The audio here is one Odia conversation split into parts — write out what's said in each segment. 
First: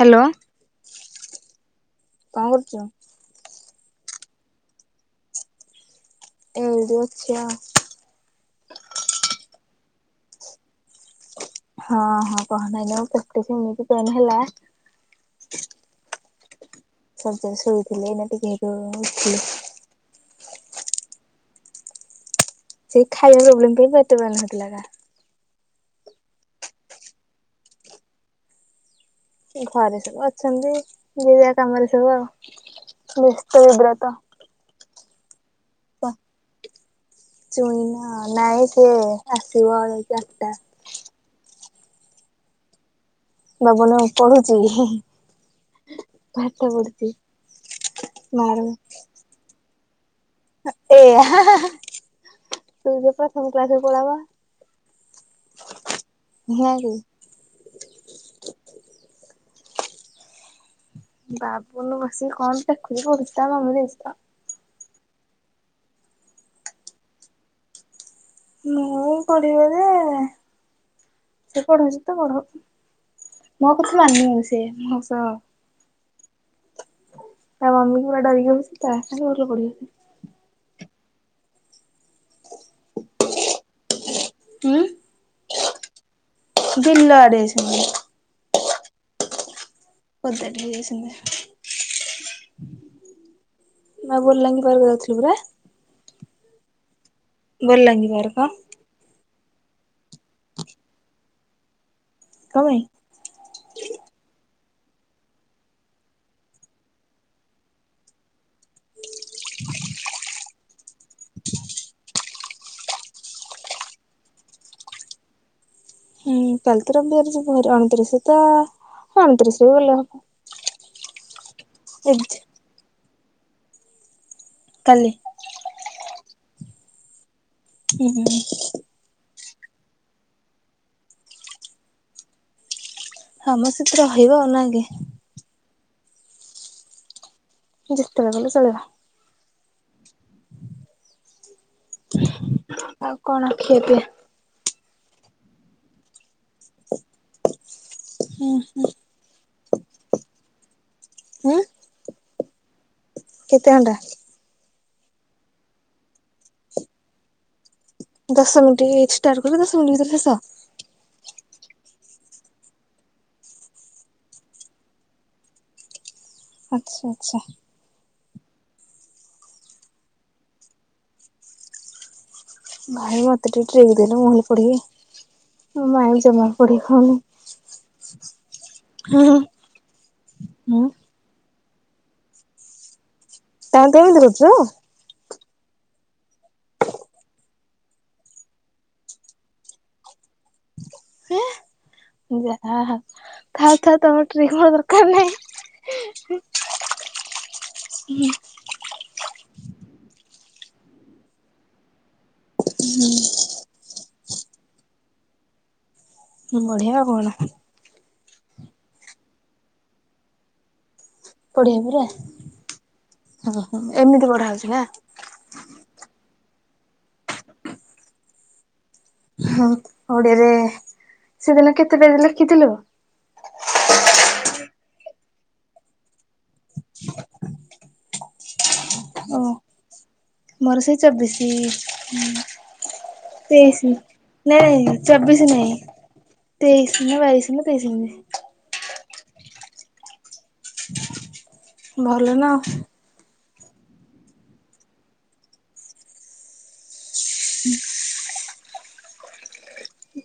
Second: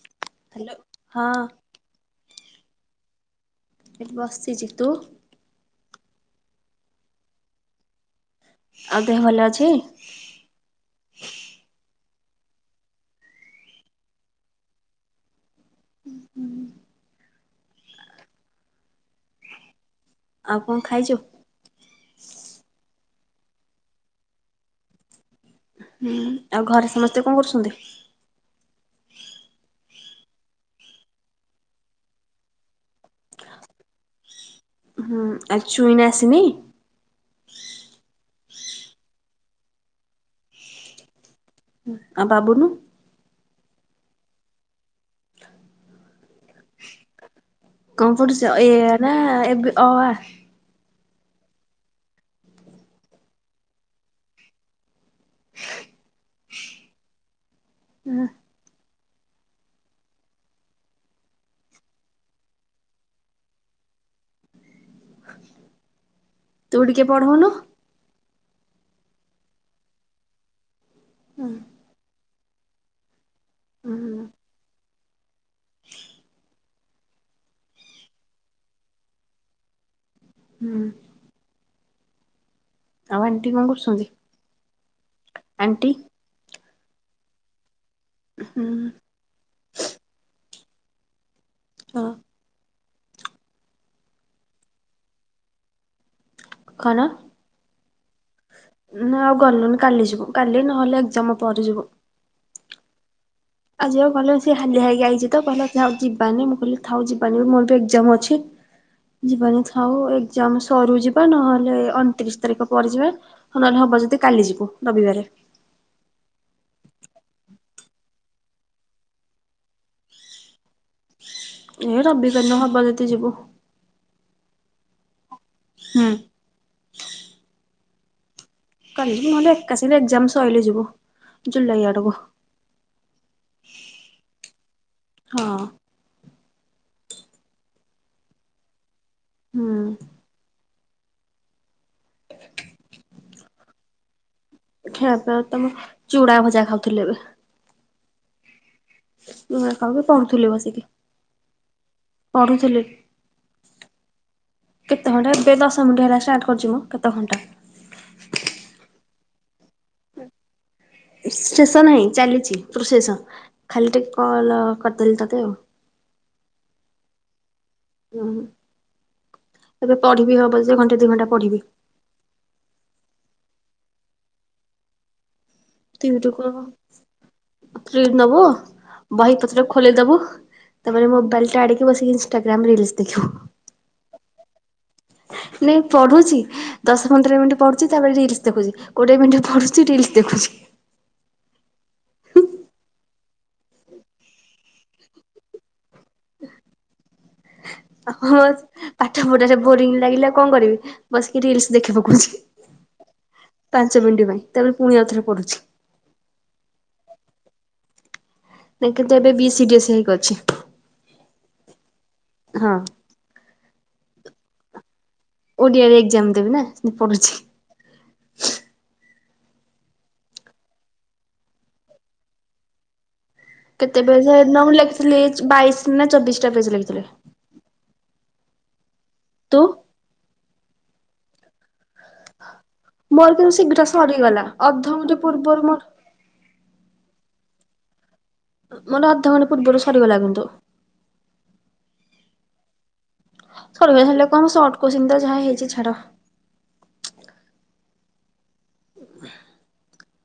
ହ୍ୟାଲୋ। ହାଲୋ ହଁ। କଣ କରୁଛ? ଏ ବସିଛି ତୁ? ଏ ଏମିତି ଅଛି ଆଉ। [inaudible] ଆଉ ଦେହ ଭଲ ଅଛି? ହଁ ହଁ କହନାଇ ଲୋ ପେଟ ଯୋଉ ଏମିତି ପେନ୍ ହେଲା। [inaudible] ହୁଁ ହୁଁ। ହଁ ସେମିତି ଶୋଇଥିଲି ଏଇନା ଟିକେ ଯୋଉ ଉଠିଲି। ଆଉ କଣ ଖାଇଛୁ? ସେ ଖାଇବା ପ୍ରୋବ୍ଲେମ ପାଇଁ ଏତେ ବେଳ ହେଇଥିଲା। ହୁଁ ଆଉ ଘରେ ସମସ୍ତେ କଣ କରୁଛନ୍ତି? ଘରେ ସବୁ ଅଛନ୍ତି ଯିବେ କାମରେ ସବୁ ଆଉ। ବ୍ୟସ୍ତବିବ୍ରତ। ହୁଁ ଆଉ ଚୁଇନା ଆସିନି କୁହ ଚୁଇନା ନାଇ। [inaudible] ସେ ଆସିବ ଏ ଚାରିଟା। ଆଉ ବାବୁନୁ? ବାବନୁ ପଢୁଛି ପାଠ ପଢୁଛି। କଣ ପଡୁଛି? ମାର ଏଇଆ ନା ଏବେ ଅ, ଆ ଏ ଆ ତୁ ଯେ ପା ସବୁ କ୍ଲାସରେ ପଢ଼ାବା। [inaudible] ହଁ କି ବାବୁନୁ ବସିିକି କଣ ଦେଖୁଛି ପଢୁଚି ତାର ସବୁ ଜିନିଷ। [inaudible] ତୁ ଟିକେ ପଢଉନୁ। ମୁଁ ପଢ଼େଇବି ଯେ ସେ ହୁଁ ପଢଉଚି ତ ପଢଉ ମୁଁ ଆଉ କିଛି ଜାଣିନି ସେ ମୋ ସହ ତା ମମିକୁ ପୁରା ଡରିକି ବସିଚି ତା ସାଙ୍ଗରେ ବାବୁନୁ ପଢ଼ିବନି। ହୁଁ ଆଉ ଆଣ୍ଟି କଣ କରୁଛନ୍ତି? କି? ଆଣ୍ଟି ବିଲ ଆଡ଼େ ଯାଇଛନ୍ତି। ହୁଁ ସେଠିକି ଯାଇଛନ୍ତି। ନା ବୁଲାବୁଲି କରିବାକୁ ଯାଉଥିଲୁ ପୁରା। [inaudible] କଣ? ବଲାଙ୍ଗୀର ଆଡ଼େ ପା। ନା ଆଉ ଗଲୁନି କାଲି ଯିବୁ। କାଲି ନହେଲେ ଏକ୍ଜାମ ପରେ ଯିବୁ। କଣ ପାଇଁ? ଆଜି ଆଉ ଗଲେ ସେ ହାଲିଆ ହେଇକି ଆଇଚି ତ କହିଲା ସିଏ ଆଉ ଯିବାନି ମୁଁ କହିଲି ଥାଉ ଯିବାନି ବି ମୋର ଏକ୍ଜାମ ଅଛି। ଯିବାନି ଥାଉ ଏକ୍ଜାମ ସରୁ ଯିବା, ନହେଲେ ଅଣତିରିଶ ତାରିଖ ପରେ ଯିବା ନହେଲେ ହଉ ହବ ଯଦି କାଲି ଯିବୁ ରବିବାରେ। ହୁଁ କାଲି ତ ରବିବାର ଯିବୁ ହାରି ଅଣତିରିଶ ତ ଅଣତିରିଶ ବି ଗଲେ ହ ଏଇ ରବିବାର ଦିନ ହବ ଯଦି ଯିବୁ। କାଲି। ହୁଁ। ହୁଁ ହୁଁ। କାଲି ବି ନହେଲେ ଏକାସାଙ୍ଗେରେ ଏକ୍ଜାମ ସଇଲେ ଯିବୁ, ଜୁଲାଇ ଆଡକୁ। ହଁ ମ ସେ ତ ରହିବ ଆଉ ନା କି? ହଁ ଯେତେ ଲଗେଇଲେ ଚଳିବ। ହୁଁ। ଆଉ କଣ ଖିଆପିଆ? ଖିଆପିଆ ତ ମୁଁ ଚୁଡା ଭଜା ଖାଉଥିଲି ଏବେ। ହୁଁ ହୁଁ। ମୁଁ ଏକା ବି ପଢୁଥିଲି ବସିକି। ଉଁ? ପଢୁଥିଲି। କେତେ ଘଣ୍ଟା? କେତେ ଘଣ୍ଟା ଏବେ ଦଶ ମିଣ୍ଟି ହେଲା ଷ୍ଟାର୍ଟ କରିଚି ମୁଁ କେତେ ଘଣ୍ଟା। ଦଶ ମିଣ୍ଟି ହେଇଚି ଷ୍ଟାର୍ଟ କରିଦେଲ ଦଶ ମିଣ୍ଟି ଭିତରେ ଶେଷ। ଶେଷ ନାହିଁ, ଚାଲିଚି ପ୍ରୋସେସନ ଖାଲି ଟିକେ କଲ କରିଦେଲେ ତତେ ଆଉ। ଆଚ୍ଛା ଆଚ୍ଛା। ହୁଁ। ଏବେ ପଢିବି ହବ ଯେ ଘଣ୍ଟା ଦି ଘଣ୍ଟା ପଢିବି। ଭାଇ ମତେ ଟିକେ ଟ୍ରିକ ଦେଲେ ମୁଁ ବି ପଢ଼ିବି, ମୋ ମାଇଣ୍ଡ ଜମା ପଢ଼ି ହଉନି। ଟ୍ରିକ୍ ନବୁ, ହୁଁ। ବହିପତ୍ର ଖୋଲି ଦବୁ, ହୁଁ ତାପରେ ମୋବାଇଲଟା ଆଡ଼େଇ ତୁ ବସିକି ଇନ୍ଷ୍ଟାଗ୍ରାମ ରିଲ୍ସ ଦେଖିବୁ। ତମେ କେମିତି କରୁଚ? ନାଇଁ ପଢୁଛି, ଦଶ ପନ୍ଦର ମିନିଟ୍ ପଢୁଛି ତାପରେ ରିଲ୍ସ ଦେଖୁଛି, କୋଡିଏ ମିନିଟ ପଢୁଛି ରିଲ୍ସ ଦେଖୁ ଦେଖୁଛି। ଯା ହା ଥାଉ ଥାଉ ତମର ଟ୍ରିକ ମୋର ଦରକାର ନାହିଁ। ହଁ ପାଠପଢାରେ ବୋରିଂ ଲାଗିଲା କଣ କରିବି ବସିକି ରିଲ୍ସ ଦେଖିପକଉଛି, ପାଞ୍ଚ ମିଣ୍ଟି ପାଇଁ। ତାପରେ ପୁଣି ଆଉଥରେ ପଢ଼ୁଛି। ବଢିଆ ଆଉ କଣ? ଦେଖନ୍ତୁ ଏବେ ବି ସି ବି ଏସ ଇ ହିଁ କରିଛି। ପଢ଼ିବା ପରା ଓହୋ। ଏମିତି ପଢା ହଉଛି ନା। ଓଡିଆରେ ଏକ୍ଜାମ ଦେବି ନା ମୁଁ ପଢୁଛି। ହଁ ଓଡିଆରେ, ସେଦିନ କେତେଟାରେ ଲେଖିଥିଲୁ? କେତେ ପେଜ ଲେଖିଥିଲି ବାଇଶ ନା ଚବିଶ ଟା ପେଜ ଲେଖିଥିଲି। ଓ ତୁ ମୋର ସେଇ ଚବିଶି ହୁଁ ମୋର କିନ୍ତୁ ଶୀଘ୍ର ତେଇଶି ସରିଗଲା ନା ନାଇଁ ଅଧଘଣ୍ଟେ ଚବିଶ ପୂର୍ବରୁ ନାଇଁ ମୋର ତେଇଶି ନା ବାଇଶି ନା ତେଇଶି ଏମିତି ମୋର ଅଧଘଣ୍ଟେ ପୂର୍ବରୁ ସରିଗଲା କିନ୍ତୁ ଭଲ ନା ଆଉ। ସରିଲେ ହେଲେ କଣ ସଟ କୋଚିନ୍ ତ ଯାହା ହେଇଛି ଛାଡ।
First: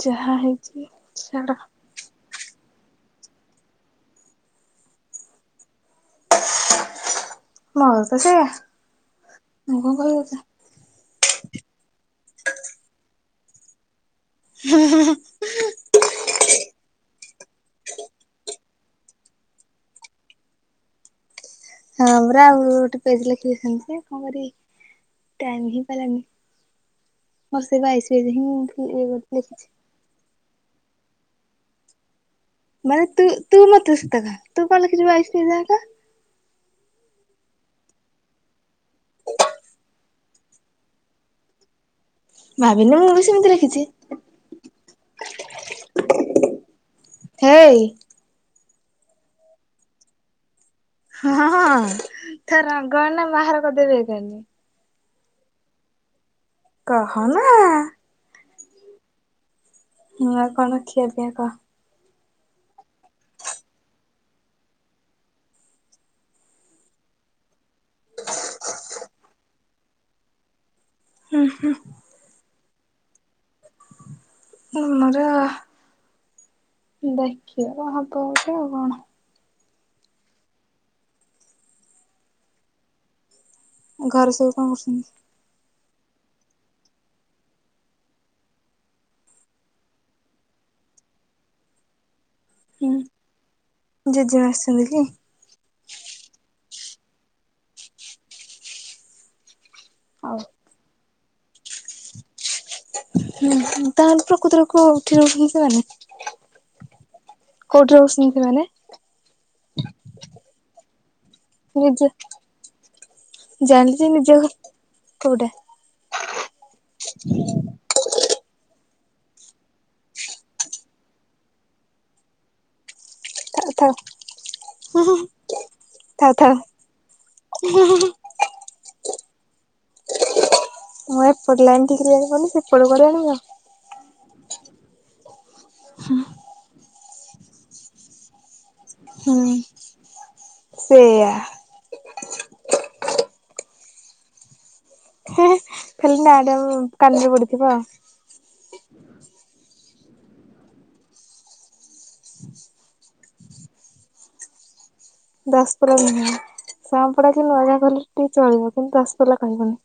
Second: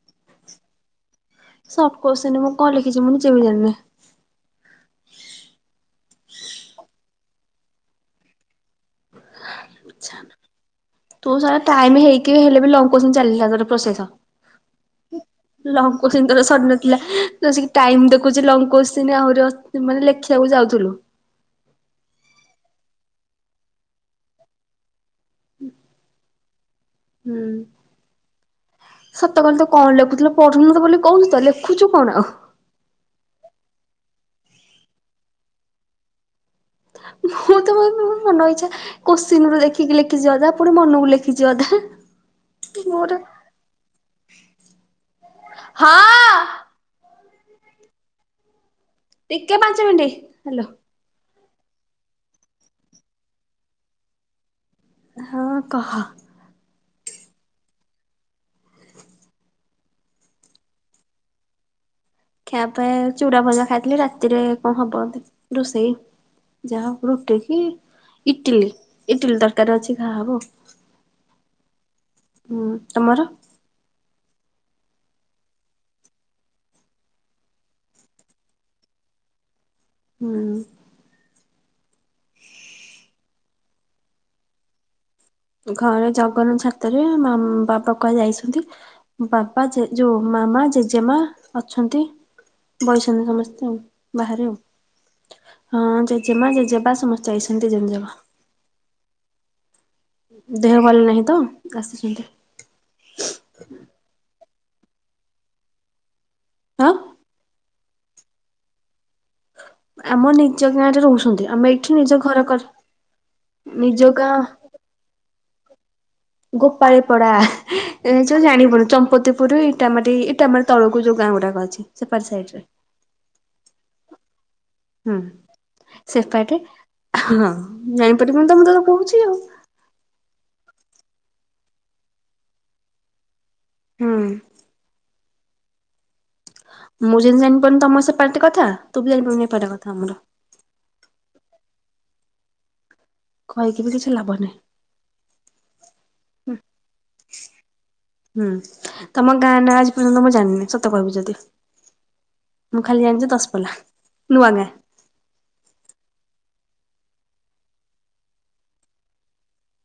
ଯାହା ହେଇଚି ସଟ କୋଶଚୀନ ମୁଁ କଣ ଲେଖିଛି ମୁଁ ନିଜେ ବି ଜାଣିନି। [inaudible] ମୋର ତ ସେଇୟା। ମୁଁ କହିବି କଥା। ବହୁତ ସାରା ଟାଇମ ହେଇକି ବି ହେଲେ ବି ଲଙ୍ଗ କୋସଚୀନ ଚାଲିଥଲା ଗୋଟେ ପ୍ରୋଶେଷ। ଲଙ୍ଗ କୋଚିନ ସରିନଥିଲା। ସେ ବସିକି ଟାଇମ ଦେଖୁଛି ଲଙ୍ଗ କୋଚିନ ଆହୁରି ମାନେ ଲେଖିବାକୁ ଯାଉଥିଲୁ। ହଁ ପରା ଆଉ ଗୋଟେ ପେଜ ଲେଖିଦେଇଥାନ୍ତି ଯେ କଣ କରିବି। ଟାଇମ ହେଇପାରିଲାନି। ହୁଁ ମୋର ସେ ବାଇଶ ପେଜ ହିଁ ଲେଖିଛି। ପଢୁନ ତ ବୋଲି କହୁଛୁ ତ ଲେଖୁଛୁ କଣ? ମାନେ ତୁ ତୁ ମତେ ସତ କହ ତୁ ଲେଖିଛି ବାଇଶ ପେଜ ଜାଙ୍କ। ମୁଁ ତ ମନ ଇଛା କୋସଚୀନରୁ ଦେଖିକି ଲେଖିଛିିଅଧା ପୁଣି ମନକୁ ଲେଖିଛି ଅଧା। ଭାବିନେ ମୁଁ ବି ମୋର ସେମିତି ଲେଖିଛି। ହଁ ଅ। ହେ ଇ। ଟିକେ ପାଞ୍ଚ ମିନଟ ହାଲୋ। ହଁ ହଁ ତ ରଙ୍ଗ ଏଇନା ବାହାର କରିଦେବେ ଏଇକାନି। ହଁ କହ, କହ ନା ଆ ହଁ ଆଉ କଣଖିଆ ପିଆ କହ? ଖାଇବା ପାଇଁ ଚୁଡା ଭଜା ଖାଇଥିଲି ରାତିରେ କଣ ହବ ରୁଷେଇ। ଯାହା ହବ ରୁଟି କି ଇଟିଲି ଇଟିଲି ତରକାରୀ ଅଛି ଖା ହବ। ଉଁ ହୁଁ। ହୁଁ ତମର? ଆମର। ଦେଖିଆ କଣ ହବ ଗୋଟେ ଆଉ କଣ। ହୁଁ। ଘରେ ସବୁ କଣ କରୁସନ୍ତି। ଘରେ ଜଗନ୍ନ ଛାତରେ ବାବା କୁହାଯାଇଛନ୍ତି ବାବା ଯୋଉ ମାମା ମା ଜେଜେମା ଅଛନ୍ତି ହୁଁ ବଇସନ୍ତି ସମସ୍ତେ ଆଉ ବାହାରେ ଜେଜେମା ଆସିଛନ୍ତି କି? ଆଉ ହଁ ଜେଜେମା ଜେଜେବା ସମସ୍ତେ ଆାଇଛନ୍ତି ଜମଜମା ଦେହ ଭଲ ନାହିଁ ତ ଆସିଛନ୍ତି। ତାହେଲେ ପ୍ରକୃତରେ କଉଠି ରହୁଛନ୍ତି ସେମାନେ? ଆଁ। କୋଉଠି ରହୁସୁନ୍ତି ସେମାନେ? ଆମ ନିଜ ଗାଁରେ ରହୁସନ୍ତି ଆମେ ଏଇଠି ନିଜ ଘର କର ଜାଣିଚି ନିଜ ଗୋପାଳୀ ପଡା। ଜାଣିବୁନି ଚମ୍ପତିପୁର ଇଟାମାଟି ଇଟାମାଟି ତଳକୁ ଯଉ ଗାଁ ଗୁରାକ ଅଛି ସେପାର ସାଇଟରେ। ଥାଉ ଥାଉ, ହୁଁ ଥାଉ ଥାଉ ସେପାଟେ ହଁ ହୁଁ ହୁଁ ହୁଁ ଜାଣିପାରି ବୁନିତ ମୁଁ ତ କହୁଛି ଆଉ। ହଁ ଏପଟେ ଆଣ୍ଟି କିରି ଆଣିବନି ସେପଟେ କୁଆଡେ ଆଣିଵ। ହୁଁ। ହୁଁ। ମୁଁ ଯେମିତି ଜାଣିପାରୁନି ତମର ସେ ପାଲଟେ କଥା ତୁ ବି ଜାଣିପାରିବୁନି ହୁଁ ଏପଟ କଥା ଆମର। ସେଇଆ କହିକି ବି କିଛି ଲାଭନାହିଁ। ଖାଲି ନାଆଟା ମୁଁ କାନିରେ ପଡିଥିବ ଆଉ ହୁଁ ତମ ଗାଁ ନା ଆଜି ପର୍ଯ୍ୟନ୍ତ ମୁଁ ଜାଣିନି ସତ କହିବି ଯଦି। ମୁଁ ଖାଲି ଜାଣିଚି ଦଶପଲା ନୂଆ ଗାଁ। ଦଶପଲା ନୁହେଁ। ସାଁପଡା କି ନୂଆ ଗାଁ କହିଲେ ଟିକେ ଚଳିବ କିନ୍ତୁ ଦଶପାରା କହିବନି।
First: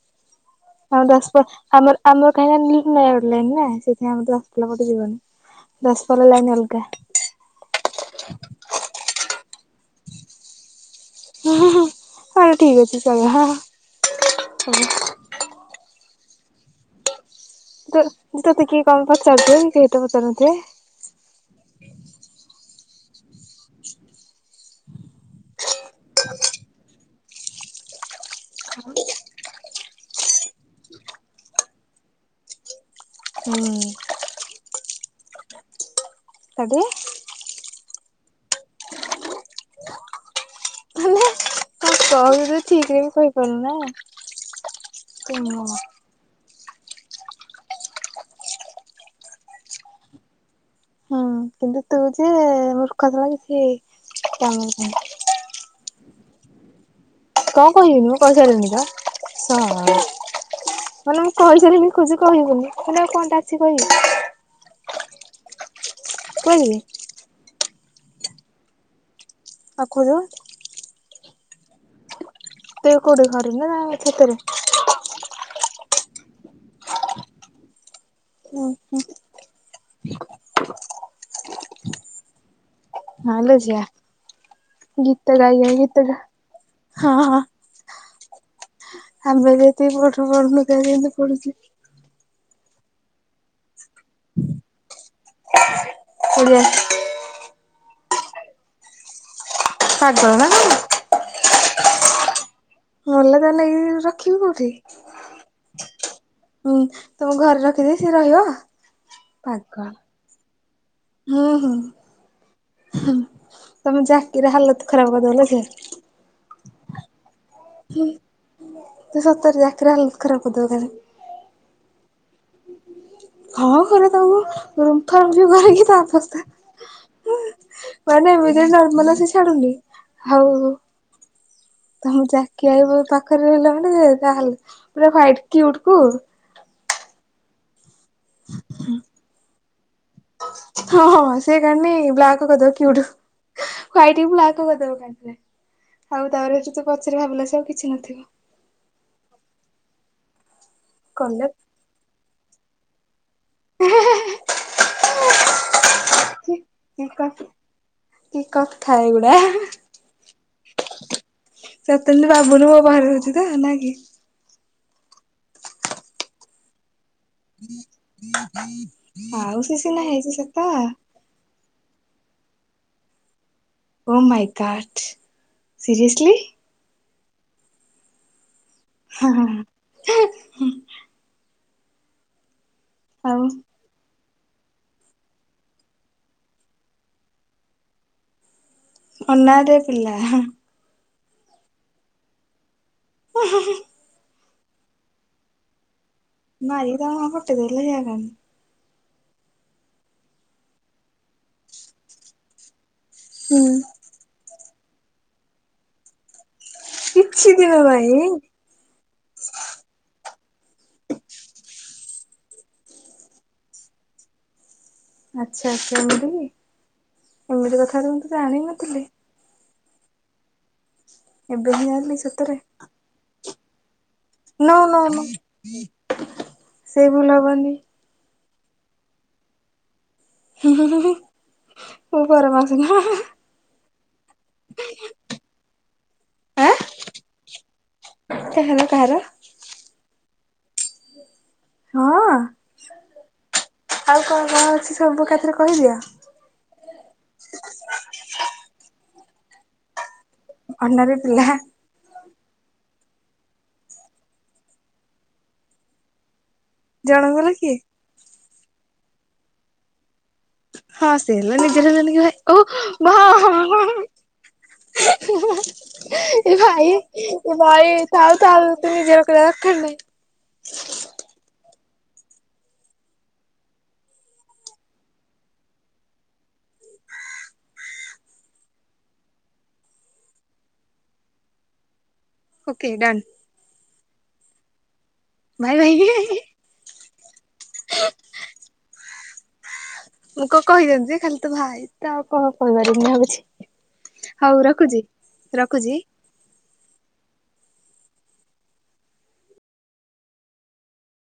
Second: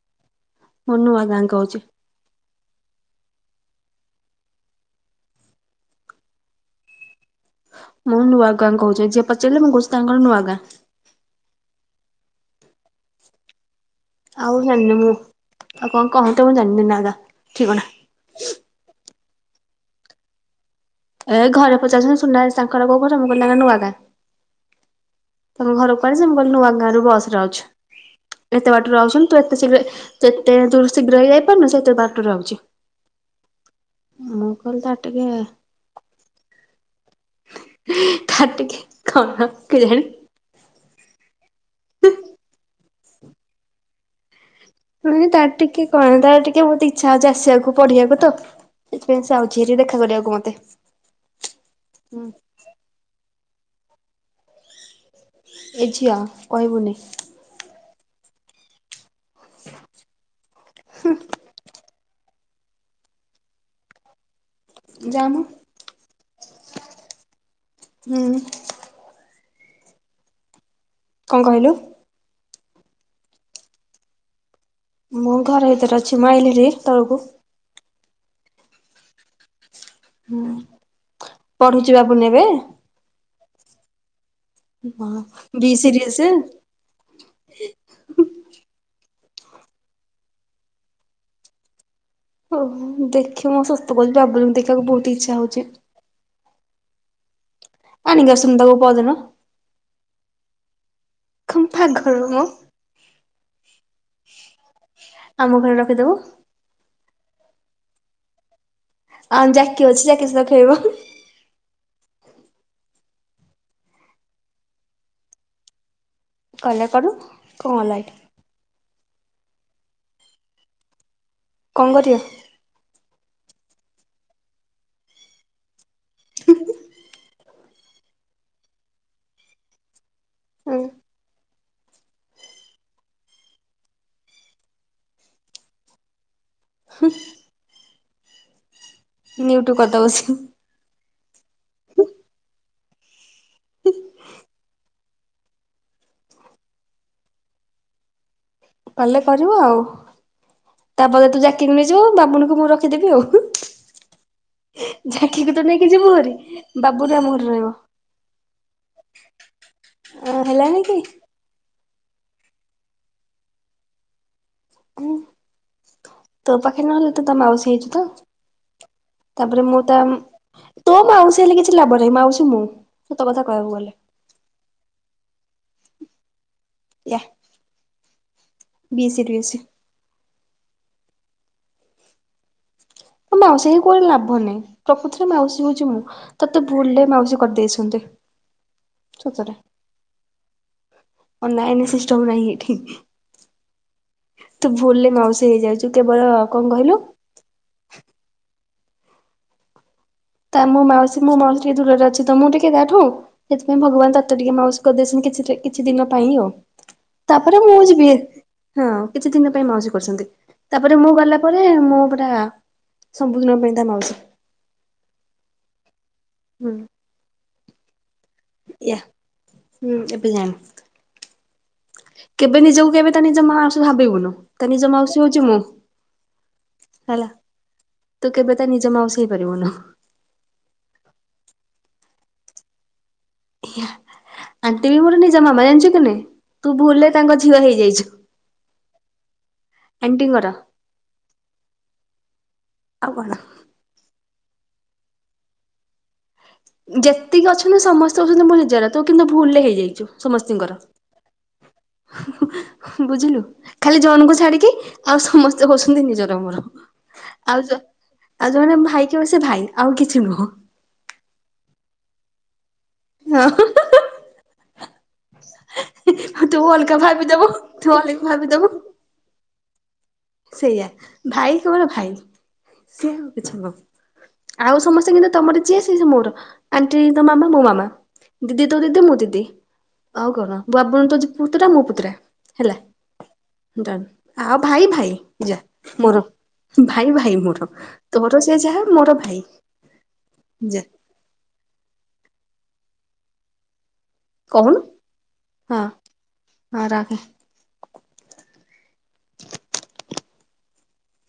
ମୁଁ ହଁ ନୂଆ ଗାଁ ଦଶପଲ କହୁଛି ଆମର ଆମର। [unintelligible] ନୟାଗଡ଼ ଲାଇନ ନାଁ ସେଇଥି ପାଇଁ ଆମର ଦଶପଲା ପଟେ ଯିବନି ଦଶପଲା ଲାଇନ ଅଲଗା। ମୁଁ ନୂଆ ଗାଁ କୋହୁଚି ଯିଏ ପଚାରିଲେ ମୁଁ କୋହୁଚି ତାଙ୍କର ନୂଆ ଗାଁ। [unintelligible] ହୋଉ ଠିକ ଅଛି ଚଳିବ। ଆଉ ଜାଣିନି ମୁଁ ଆଉ କଣ କହନ୍ତି ମୁଁ ଜାଣିନି ନାଁ ଗାଁ। ତ ତତେ କିଏ କଁ ପଚାରୁ ଥିଲା କି କେହି ତ ପଚାରୁ ନଥିବେ। ଏ ଘରେ ପଚାରୁଛନ୍ତି ସୁନା ତାଙ୍କର କୋଉ ଘର ମୁଁ କହିଲି ତାଙ୍କ ଗାଁ ନୂଆ ଗାଁ। ତାଙ୍କ ଘର କୁଆଡେ ଯେ ମୁଁ କହିଲି ନୂଆ ଗାଁ ରୁ ବସରେ ଆଉଛି ଏତେ ବାଟରୁ ଆଉଛନ୍ତି ତୁ ଏତେ ଶୀଘ୍ରେ ତୁ ଏତେ ତୁ ଶୀଘ୍ର ହେଇଯାଇପାରୁନୁ ସେ ଏତେ ବାଟରୁ ଆଉଚି। ହୁଁ। ମୁଁ କହିଲି ତାର ଟିକେ। ତାର ଟିକେ। ତାର ଟିକେ କଣ କେଜାଣି। ମାନେ କଣ କହୁଛୁ ଠିକ ରେ ବି କହିପାରୁନୁ ନା। ପୁଣି ତାର ଟିକେ କଣ ତାର ଟିକେ। ମତେ ଟିକେ ବୋହୁତ ଇଚ୍ଛା ହୋଉଚି ଆସିବାକୁ ପଢିବାକୁ ତ ସେଥିପାଇଁ ସେ ଆଉଛି ହାରି ଦେଖା କରିବାକୁ ମତେ। ହୁଁ କିନ୍ତୁ ତୁ ଯେ ହୁଁ ମୂର୍ଖ ଶଳା କିଛି କାମ କୁ ନୁହୁଁ। ଏଝିଅ କହିବୁନି। କଁ କହିବିିନି ମୁଁ କହିସାଇଲିଣି ପରା ଶଳା ମାନେ ମୁଁ କହିସାଇଲିଣି କୋହୁଚି କହିବୁନି ମାନେ ଆଉ କଁଟା ଅଛି କହିବି। ଯାମ। କୁଆଡେ ଯିବି। ହୁଁ। [unintelligible] କଁ କହିଲୁ। ତୁ କୋଉଠି ଘରେ ନା ଛାତରେ। ମୁଁ ଘର ଭିତରେ ଅଛି ମୁଁ ଆଇଲି ଭାରି ତଳୁକୁ। ଓହୋ। ହୁଁ ପଢୁଚି ବାବୁନି ଏବେ। ହଁ ଲୋ ଝିଅ ହଁ ଗୀତ ଗାଇ ବି ଗାଇ ଗୀତ ସିରିଏସ୍। ଗା ହଁ ହଁ। ଆମେ ଜେନ୍ତି ପାଠ ପଢ଼ୁନଥିବା ସିଏ ହେନ୍ତି ପଢୁଛି। ଓହୋ ଦେଖି ମୁଁ ସତ କୋହୁଚି ବାବୁନି କୁ ଦେଖିବାକୁ ବୋହୁତ ଇଚ୍ଛା ହୋଉଛି। [unintelligible] ଆଣିକି ଆସୁନୁ ତାକୁ ପରଦିନ। ପାଗଳ ନା କଣ। ପାଗଳ ମ। ଅଲଗା ନେଇିକି ରଖିବି କୋଉଠି ଆମ ଘରେ ରଖିଦବୁ। ହୁଁ। ତମ ଘରେ ରଖିଦେବି ସେ ରହିବ। ଆମ ଯାକି ପାଗଳ ଅଛି ଯାକି ସହିତ ଖେଳିବ। ହୁଁ ହୁଁ। ତମ ଯାକିର ହାଲତ ଖରାପ କରିଦବ ଲୋ ଝିଅ। କଲେ କରୁ କଁ ହେଲା ହେଇଠୁ। ତୁ ସତର ଯାକିର ହାଲତ ଖରାପ କରିଦୋବୁ ତାହାଲେ। କଁ କରିବା? ହଁ ଘରେ ତାକୁ ଗୁମ୍ଫା ରୁମ୍ଫି କରିକି ତା ଅବସ୍ତା ମାନେ ଏମିତି ନର୍ମାଲ ରେ ସେ ଛାଡ଼ୁନି। ଉଁ। ତମ ଚାକି ଭାଇ ବ ପାଖରେ ରହିଲା ମାନେ ସେ ତାହେଲେ ପୁରା ହ୍ବାଇଟ କ୍ୟୁଟକୁ। ହୁଁ। ନିଉଟୁ କରିଦବ ସେ। ହଁ ହଁ ସେ କଣ ନି ବ୍ଲାକ୍ କରିଦବ କ୍ୟୁଟୁ ହ୍ୱାଇଟ କୁ ବ୍ଲାକ୍ କରିଦବ କା ରେ ଆଉ ତାପରେ ତୁ ତୁ ପଛରେ ଭାବିଲା ସେ ଆଉ କିଛି ନଥିବ। କଲେ କରିବ ଆଉ ତାପରେ ତୁ କଲେ ଜାକି କୁ ନେଇଯିବୁ ବାବୁନୁକୁ ମୁଁ ରଖିଦେବି ଆଉ। ଯାକିକୁ ତୁ ନେଇ କିଯିବୁ ହେରି କି କି ବାବୁୁନୁ କ ଆମ ଘରେ ରହିବ। କି କଥା ଏଗୁଡା ଅ ହେଲାନି କି? ସତେ ଯେମିତି ବବୁନୁ ମୋ ପାଖରେ ରହୁଚି ତ ନା କି। ହୁଁ ତୋ ପାଖ ନହେଲ ତୁ ତା ମାଉସୀ ହେଇଚୁ ତ ଆଉ ତାପରେ ସେ ମୁଁ ତା ସିନା ମ ହେଇଛି ସତ ତୋ ମାଉସୀ ହେଲେ କିଛି ଲାଭ ନାହିଁ ମାଉସୀ ମୁଁ ସତ କଥା କହିବାକୁ ଗଲେ ଓ ମାଇ ଗଡ ସିରିୟେସଲି। ୟା। ବି ହାଁ ସିରିୟସ୍ ହାଁ ହାଁ ହୁଁ। ତୁ ଆଉ ମାଉସୀ କୁଆଡ଼େ ଲା ଭ ନାଇଁ ପ୍ରକୃତରେ ମାଉସୀ ହଉଛି ମୁଁ ତତେ ଭୁଲରେ ମାଉସୀ କରିଦେଇଛନ୍ତି। ଅନା ରେ ପିଲା। ଅନା ଅନି ସିଷ୍ଟମ ନାହିଁ ଏଠି। ହୁଁ ହୁଁ ହୁଁ। ତୁ ଭୁଲରେ ମାଉସୀ ହେଇଯାଉଛୁ। କେବଳ କଣ କହିଲୁ ମାରିକି ତମ ମୁହ ଫଟେଇ ଦେବି ଲୋ। [unintelligible] ତା ମୋ ମାଉସୀ ମୋ ମାଉସୀ ଟିକେ ଦୂରରେ ଅଛି ତ ମୁଁ ଟିକେ ତା ଠୁ ହୁଁ ସେଥିପାଇଁ ଭଗବାନ ତତେ ଟିକେ ମାଉସ କରିଦେଇଛନ୍ତି କିଛି ରେ କିଛି ଦିନ ପାଇଁ ଆଉ କିଛି ତାପରେ ଦିନ ମୁଁ ଯିବି। ପାଇଁ ହଁ କିଛି ଦିନ ପାଇଁ ମାଉସୀ କରୁଛନ୍ତି ତାପରେ ମୁଁ ଗଲା ପରେ ମୋ ତା ସମ୍ପୂର୍ଣ୍ଣ ରୂପେ ତା ମାଉସୀ। ଆଚ୍ଛା ଆଚ୍ଛା ଏମିତି କି ହୁଁ ଏମିତି କଥା ତ ମୁଁ ତ ୟା ଜାଣିନଥିଲି। ହୁଁ ଏବେ ଜାଣେ। ଏବେ ହିଁ ଜାଣିଲି ସତରେ। କେବେ ନିଜକୁ କେବେ ତା ନିଜ ମାଉସୀ ଭାବିବୁନୁ। ତା ନୋ ନିଜ ନୋ ମାଉସୀ ନୋ ହଉଛି ମୁଁ ସେଇ ହେଲା ଭୁଲ ହବନି। ତୁ କେବେ ତା ନିଜ ମାଉସୀ ହେଇ ପାରିବୁନୁ। ହୁଁ ହୁଁ ହୁଁ ମୁଁ ପର ମାଉସୀ ହୁଁ ହୁଁ ହୁଁ। ଆଣ୍ଟି ବି ମୋର ନିଜ ମାମା ଜାଣିଛୁ କି ନାଇ ତୁ ଭୁଲରେ ତାଙ୍କ ଝିଅ ହେଇଯାଇ ତାହେଲେ କାହାର। ଆଣ୍ଟିଙ୍କର। ହଁ ଆଉ କଣ ଆଉ କଣ କଣ ଅଛି ସବୁ ଏକାଥରେ କହିଦିଅ। ଯେତିକି ଅଛନ୍ତି ସମସ୍ତେ ହଉଛନ୍ତି ମୋ ନିଜର ତୁ କିନ୍ତୁ ଭୁଲ ରେ ହେଇଯାଇଛୁ। ସମସ୍ତିଙ୍କର ଅନା ରେ ପିଲା। ବୁଝିଲୁ ଖାଲି ଜଣଙ୍କୁ ଛାଡିକି ଆଉ ସମସ୍ତେ ହଉଛନ୍ତି ନିଜର ମୋର। ଜଣଙ୍କୁ ହେଲା ଆଉ କିଏ? ଯୋ ଆଉ ଯୋଉମାନେ ଭାଇ କି ହବ ସେ ଭାଇ ଆଉ କିଛି ନୁହଁ। ହଁ ସେ ହେଲା ନିଜର ହେଲାନି କି ଭାଇ ଓ। ଭା ହଁ ହଁ ହଁ ହଁ। ହଁ ହଁ ହଁ ଏ ତୁ ଭାଇ ଅଲଗା ଭାବିଦବୁ ଏ ତୁ ଭାଇ ଅଲଗା ଥାଉ ଭାବିଦବୁ। ଥାଉ ଏତେ ନିଜର କରିବା ଦରକାର ନାହିଁ। ସେଇଆ ଭାଇ କେବଳ ଭାଇ ସିଏ ଆଉ କିଛି ହବ କି। ଆଉ ସମସ୍ତେ କିନ୍ତୁ ତମର ଯିଏ ସିଏ ସବୁ ମୋର ଆଣ୍ଟି ତୋ ମାମା ମୋ ମାମା। ଦିଦି ତୋ ଦିଦି ମୋ ଦିଦି ଆଉ କଣ ବାବୁନୁ ତୋ ପୁତୁରା ମୋ ପୁତୁରା। Okay don. ଡନ ଆଉ ଭାଇ ଭାଇ। ଯା ଭାଇ ଭାଇ ମୋର ଭାଇ ଭାଇ ମୋର ତୋର ସେ ଯାହା ମୋର ଭାଇ। ମୁଁ କଣ ଯା କହିଦ ଯେ ଖାଲି ତୁ ଭାଇ ତ ଆଉ କଣ କହିବାର ମୁଁ ଭାବୁଛି ହଉ କହୁନୁ ରଖୁଛି ହଁ ରଖୁଛି। ହଁ ରଖ।